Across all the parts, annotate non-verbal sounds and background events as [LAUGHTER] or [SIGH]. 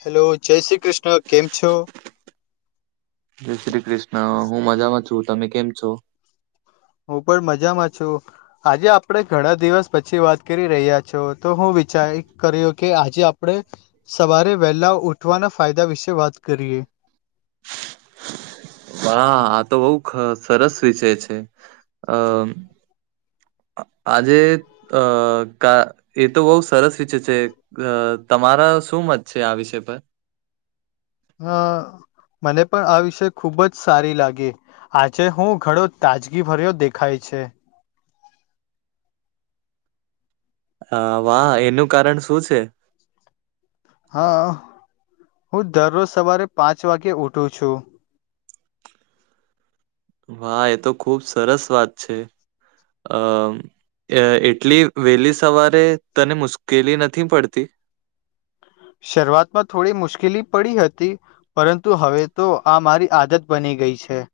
Hello જય શ્રી કૃષ્ણ કેમ છો જય શ્રી કૃષ્ણ હું મજામાં છું તમે કેમ છો હું પણ મજામાં છું આજે આપડે ઘણા દિવસ પછી વાત કરી રહ્યા છો તો હું વિચાર કર્યો કે આજે આપડે સવારે વહેલાઓ ઉઠવાના ફાયદા વિશે વાત કરીએ વા આ તો બઉ સરસ વિષય છે અ આજે અ કા એ તો બહુ સરસ વિચ છે તમારા શું મત છે આ વિષય પર હા મને પણ આ વિષય ખુબ જ સારી લાગે આજે હું ઘડો તાજગી ભર્યો દેખાય છે અ વા એનું કારણ શું છે હા હું દરરોજ સવારે પાંચ વાગ્યે ઉઠું છું વા એ તો ખુબ સરસ વાત છે અ અ એટલી વહેલી સવારે તને મુશ્કેલી નથી પડતી શરૂઆતમાં થોડી મુશ્કેલી પડી હતી પરંતુ હવે તો આ મારી આદત બની ગઈ છે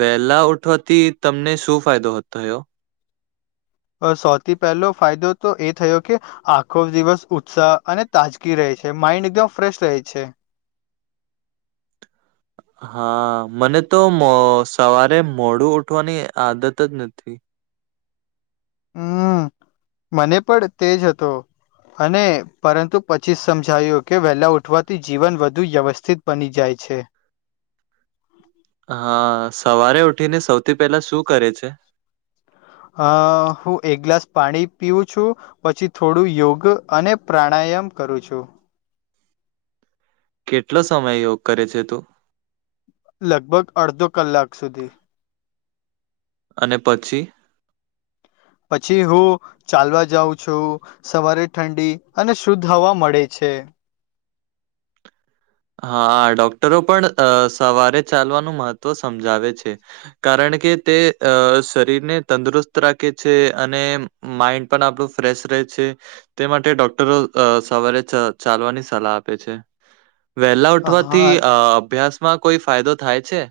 વેલા ઉઠવાથી તમને શું ફાયદો થયો સૌથી પહેલો ફાયદો તો એ થયો કે આખો દિવસ ઉત્સાહ અને તાજગી રહે છે માઇન્ડ એકદમ ફ્રેશ રહે છે હા મને તો મો સવારે મોડું ઉઠવાની આદત જ નથી હમ મને પણ તેજ હતો અને પરંતુ પછી સમજાયું કે વહેલા ઉઠવાથી જીવન વધુ વ્યવસ્થિત બની જાય છે. હા સવારે ઉઠીને સૌથી પહેલા શું કરે છે? અ હું એક ગ્લાસ પાણી પીવું છું. પછી થોડું યોગ અને પ્રાણાયામ કરું છું. કેટલો સમય યોગ કરે છે તું? લગભગ અડધો કલાક સુધી. અને પછી? પછી હું ચાલવા જાઉં છું. સવારે ઠંડી અને શુદ્ધ હવા મળે છે. હા ડોક્ટરો પણ સવારે ચાલવાનું મહત્વ સમજાવે છે. કારણ કે તે શરીરને તંદુરસ્ત રાખે છે અને માઈન્ડ પણ આપણું ફ્રેશ રહે છે. તે માટે ડોક્ટરો સવારે ચાલવાની સલાહ આપે છે. વેલા હા ઉઠવાથી અભ્યાસમાં કોઈ ફાયદો થાય છે?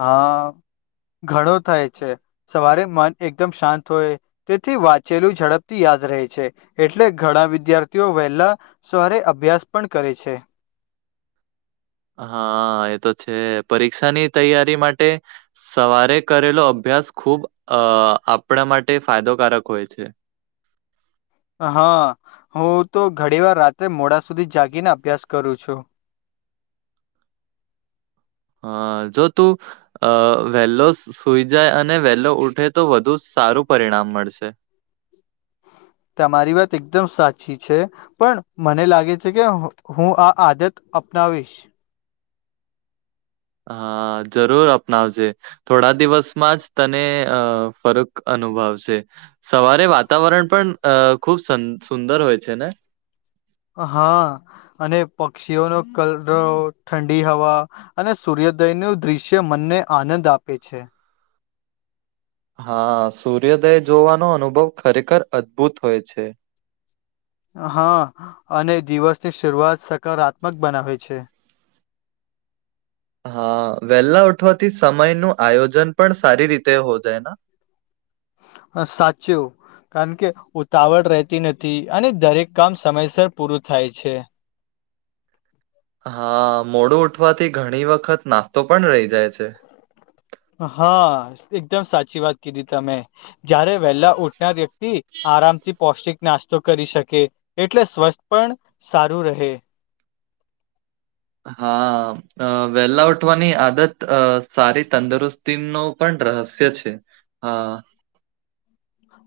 હા ઘણો થાય છે સવારે મન એકદમ શાંત હોય તેથી વાંચેલું ઝડપથી યાદ રહે છે એટલે ઘણા વિદ્યાર્થીઓ વહેલા સવારે અભ્યાસ પણ કરે છે. હા એ તો છે પરીક્ષાની તૈયારી માટે સવારે કરેલો અભ્યાસ ખૂબ અ આપણા માટે ફાયદોકારક હોય છે. હા હું તો ઘડી વાર રાત્રે મોડા સુધી જાગીને અભ્યાસ કરું છું. હા જો તું અ વહેલો સુઈ જાય અને વહેલો ઉઠે તો વધુ સારું પરિણામ મળશે. તમારી વાત એકદમ સાચી છે. પણ મને લાગે છે કે હું આ આદત અપનાવીશ. હા જરૂર અપનાવજે થોડા દિવસમાં જ તને અ ફરક અનુભવશે. સવારે વાતાવરણ પણ અ ખુબ સુંદર હોય છે ને હા અને પક્ષીઓનો કલરવ ઠંડી હવા. અને સૂર્યોદય નુ દ્રશ્ય મનને આનંદ આપે છે. હા સૂર્યોદય જોવાનો અનુભવ ખરેખર અદ્ભુત હોય છે. હા અને દિવસની શરૂઆત સકારાત્મક બનાવે છે. હા વેહેલા ઉઠવાથી સમય નું આયોજન પણ સારી રીતે હો જાય હ સાચું. કારણ કે ઉતાવળ રહેતી નથી અને દરેક કામ સમયસર પૂરું થાય છે. હા મોડું ઉઠવાથી ઘણી વખત નાસ્તો પણ રહી જાય છે. હા એકદમ સાચી વાત કીધી તમે. જયારે વહેલા ઉઠનાર વ્યક્તિ આરામથી પૌષ્ટિક નાસ્તો કરી શકે એટલે સ્વસ્થ પણ સારું રહે. હા. અ વેલા ઉઠવાની આદત સારી તંદુરસ્તી નો પણ રહસ્ય છે. હા.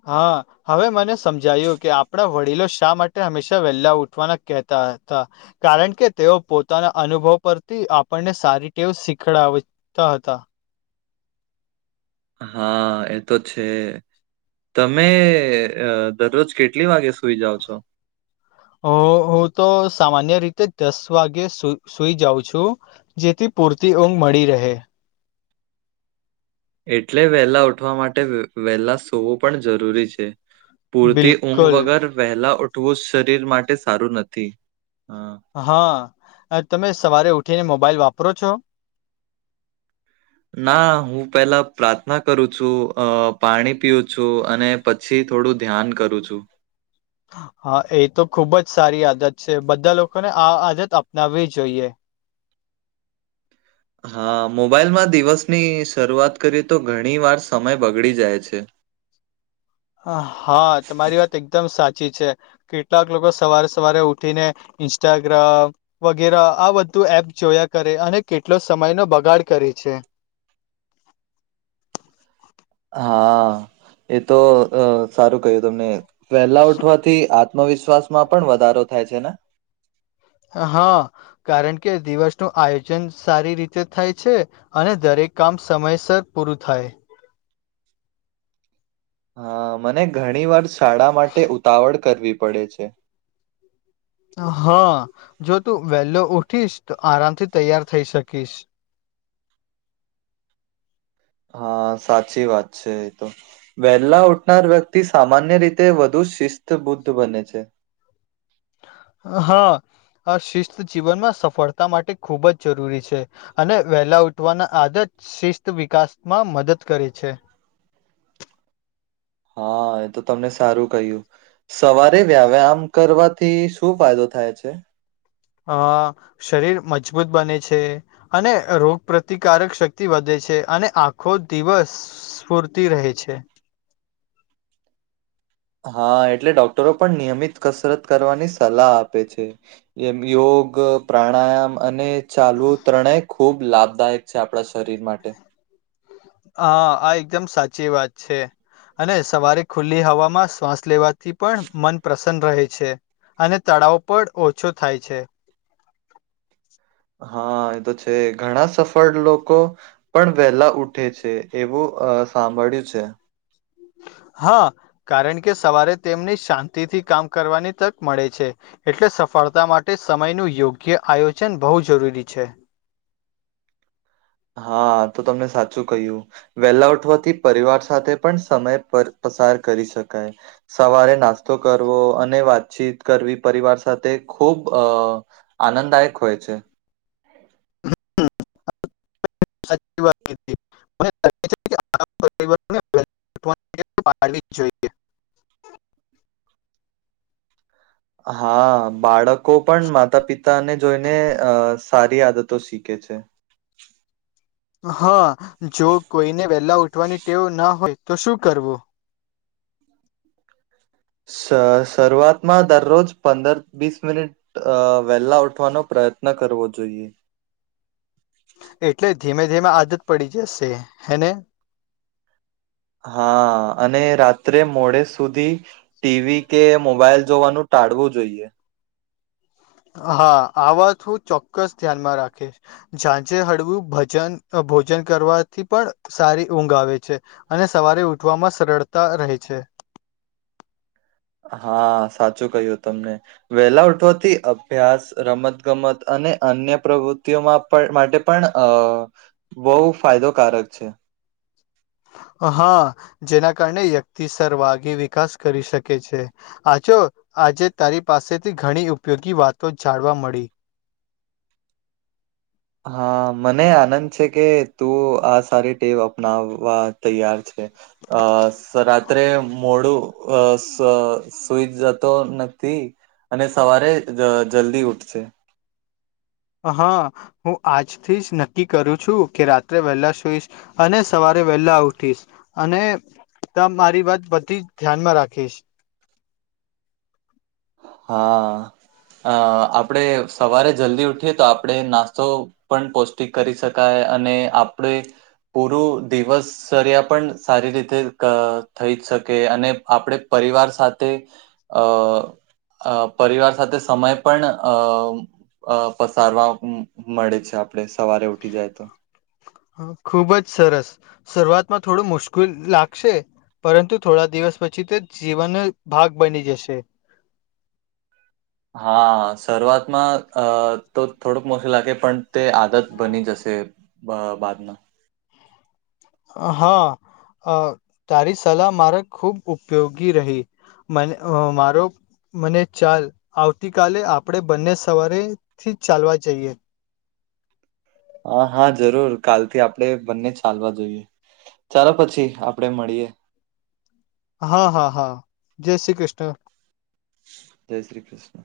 હા. હવે મને સમજાયું કે આપણા વડીલો શા માટે હંમેશા વહેલા ઉઠવાના કહેતા હતા. કારણ કે તેઓ પોતાના અનુભવ પરથી આપણને સારી ટેવ શીખડાવે તો હતા હા એ તો છે. તમે દરરોજ કેટલી વાગે સુઈ જાઓ છો. હ હું તો સામાન્ય રીતે દસ વાગે સુ સુઈ જાઉં છું જેથી પૂરતી ઊંઘ મળી રહે. એટલે વહેલા ઉઠવા માટે વહેલા સોવું પણ જરૂરી છે. પૂરતી ઊંઘ બિલકુલ વગર વહેલા ઉઠવું શરીર માટે સારું નથી હમ હા તમે સવારે ઉઠીને મોબાઈલ વાપરો છો. ના હું પેલા પ્રાર્થના કરું છું અ પાણી પીવું છું અને પછી થોડું ધ્યાન કરું છું. હા એ તો ખુબ જ સારી આદત છે બધા લોકોને આ આદત અપનાવવી જોઈએ હા મોબાઈલમાં દિવસની શરૂઆત કરીએ તો ઘણી વાર સમય બગડી જાય છે હા તમારી વાત એકદમ સાચી છે. કેટલાક લોકો સવારે સવારે ઉઠીને ઇન્સ્ટાગ્રામ. વગેરા આ બધું એપ જોયા કરે અને કેટલો સમય નો બગાડ કરે છે હા એ તો સારું કહ્યું તમને પહેલા ઉઠવાથી આત્મવિશ્વાસ માં પણ વધારો થાય છે ને. હા કારણ કે દિવસ ન આયોજન સારી રીતે થાય છે અને દરેક કામ સમયસર પૂરું થાય. હા મને ઘણી વાર શાળા માટે ઉતાવળ કરવી પડે છે હા જો તું વેલો ઉઠીશ તો આરામથી તૈયાર થઈ શકીશ હા સાચી વાત છે એ તો. વહેલા ઉઠનાર વ્યક્તિ સામાન્ય રીતે વધુ શિસ્ત બુદ્ધ બને છે હા આ શિસ્ત જીવનમાં સફળતા માટે ખૂબ જ જરૂરી છે અને વહેલા ઉઠવાના આદત શિસ્ત વિકાસમાં મદદ કરે છે હા એ તો તમને સારું કહ્યું સવારે વ્યાવે આમ. કરવાથી શું ફાયદો થાય છે. અ શરીર મજબૂત બને છે. અને રોગ પ્રતિકારક શક્તિ વધે છે અને આખો દિવસ સ્ફૂર્તિ રહેે છે. હા એટલે ડોક્ટરો પણ નિયમિત કસરત કરવાની સલાહ આપે છે એમ યોગ પ્રાણાયામ અને. ચાલવું ત્રણેય ખૂબ લાભદાયક છે આપણા શરીર માટે. હા આ એકદમ સાચી વાત છે. અને સવારે ખુલ્લી હવામાં શ્વાસ લેવાથી પણ મન પ્રસન્ન રહે છે અને તળાવ પણ ઓછો થાય છે. હા એ તો છે ઘણા સફળ લોકો પણ વેલા ઉઠે છે એવું અ સાંભળ્યું છે. હા કારણ કે સવારે તેમને શાંતિ થી કામ કરવાની તક મળે છે. એટલે સફળતા માટે સમયનું યોગ્ય આયોજન બહુ જરૂરી છે. હા તો તમને સાચું કહ્યું વેલા ઉઠવાથી પરિવાર સાથે પણ સમય પર પસાર કરી શકાય સવારે નાસ્તો કરવો અને વાતચીત કરવી પરિવાર સાથે ખૂબ અ આનંદદાયક હોય છે. [INAUDIBLE] જોઈએ [INAUDIBLE] હા બાળકો પણ માતા પિતાને જોઈને અ સારી આદતો શીખે છે. હા જો કોઈને વેલા ઉઠવાની ટેવ ના હોય તો શું કરવું શરૂઆતમાં દરરોજ પંદર વીસ મિનિટ વેહેલા ઉઠવાનો પ્રયત્ન કરવો જોઈએ એટલે ધીમે ધીમે આદત પડી જશે હેને હા અને રાત્રે મોડે સુધી ટીવી કે મોબાઈલ જોવાનું ટાળવું જોઈએ હા આ વાત હું ચોક્કસ ધ્યાનમાં રાખીશ ઝાંઝે હળવું ભજન ભોજન કરવાથી પણ સારી ઊંઘ આવે છે. અને સવારે ઉઠવામાં સરળતા રહે છે હા સાચું કહ્યું તમને વેલા ઉઠવાથી અભ્યાસ રમત ગમત અને અન્ય પ્રવૃતિઓમાં માટે પણ અ બહુ ફાયદોકારક છે. હા જેના કારણે વ્યક્તિ સરર વાઘી વિકાસ કરી શકે છે. આચો આજે તારી પાસેથી ઘણી ઉપયોગી વાતો જાણવા મળી હા મને આનંદ છે કે તું આ સારી ટેવ અપનાવવા તૈયાર છે. અ રાત્રે મોળું અ સુઈ જતો નથી અને સવારે જલ્દી ઉઠશે હા હું આજથી જ નક્કી કરું છું કે રાત્રે વહેલા સુઈ અને સવારે વેલા ઉઠીશ અને ત મારી વાત બધી જ ધ્યાનમાં રાખીશ હા અ આપણેે સવારે જલ્દી ઉઠીએ તો આપડણે નાસ્તો પણ પૌષ્ટિક કરી શકાય અને આપણે પૂરું દિવસ સરિયા પણ સારી રીતે થઈ જ શકે અને આપણે પરિવાર સાથે અ પરિવાર સાથે સમય પણ અ અ પસારવા મળે છે આપડે સવારે ઉઠી જાય તો હ ખુબ જ સરસ શરૂઆતમાં થોડું મુશ્કેલ લાગશે પરંતુ થોડા દિવસ પછી તે જીવનનો ભાગ બની જશે હા શરૂઆતમાં અ તો થોડુંક મોશું લાગે પણ તે આદત બની જશે બ બાદમાં [INAUDIBLE] અ તારી સલાહ મારે ખૂબ ઉપયોગી રહી મને મારો મને ચાલ આવતી કલે આપણેે બંને સવારે થી ચાલવા જઈએ હા હા જરૂર કાલથી આપણે બંને ચાલવા જોઈએ ચાલો પછી આપડે મળીએે હા હા હા જય શ્રી કૃષ્ણ જય શ્રી કૃષ્ણ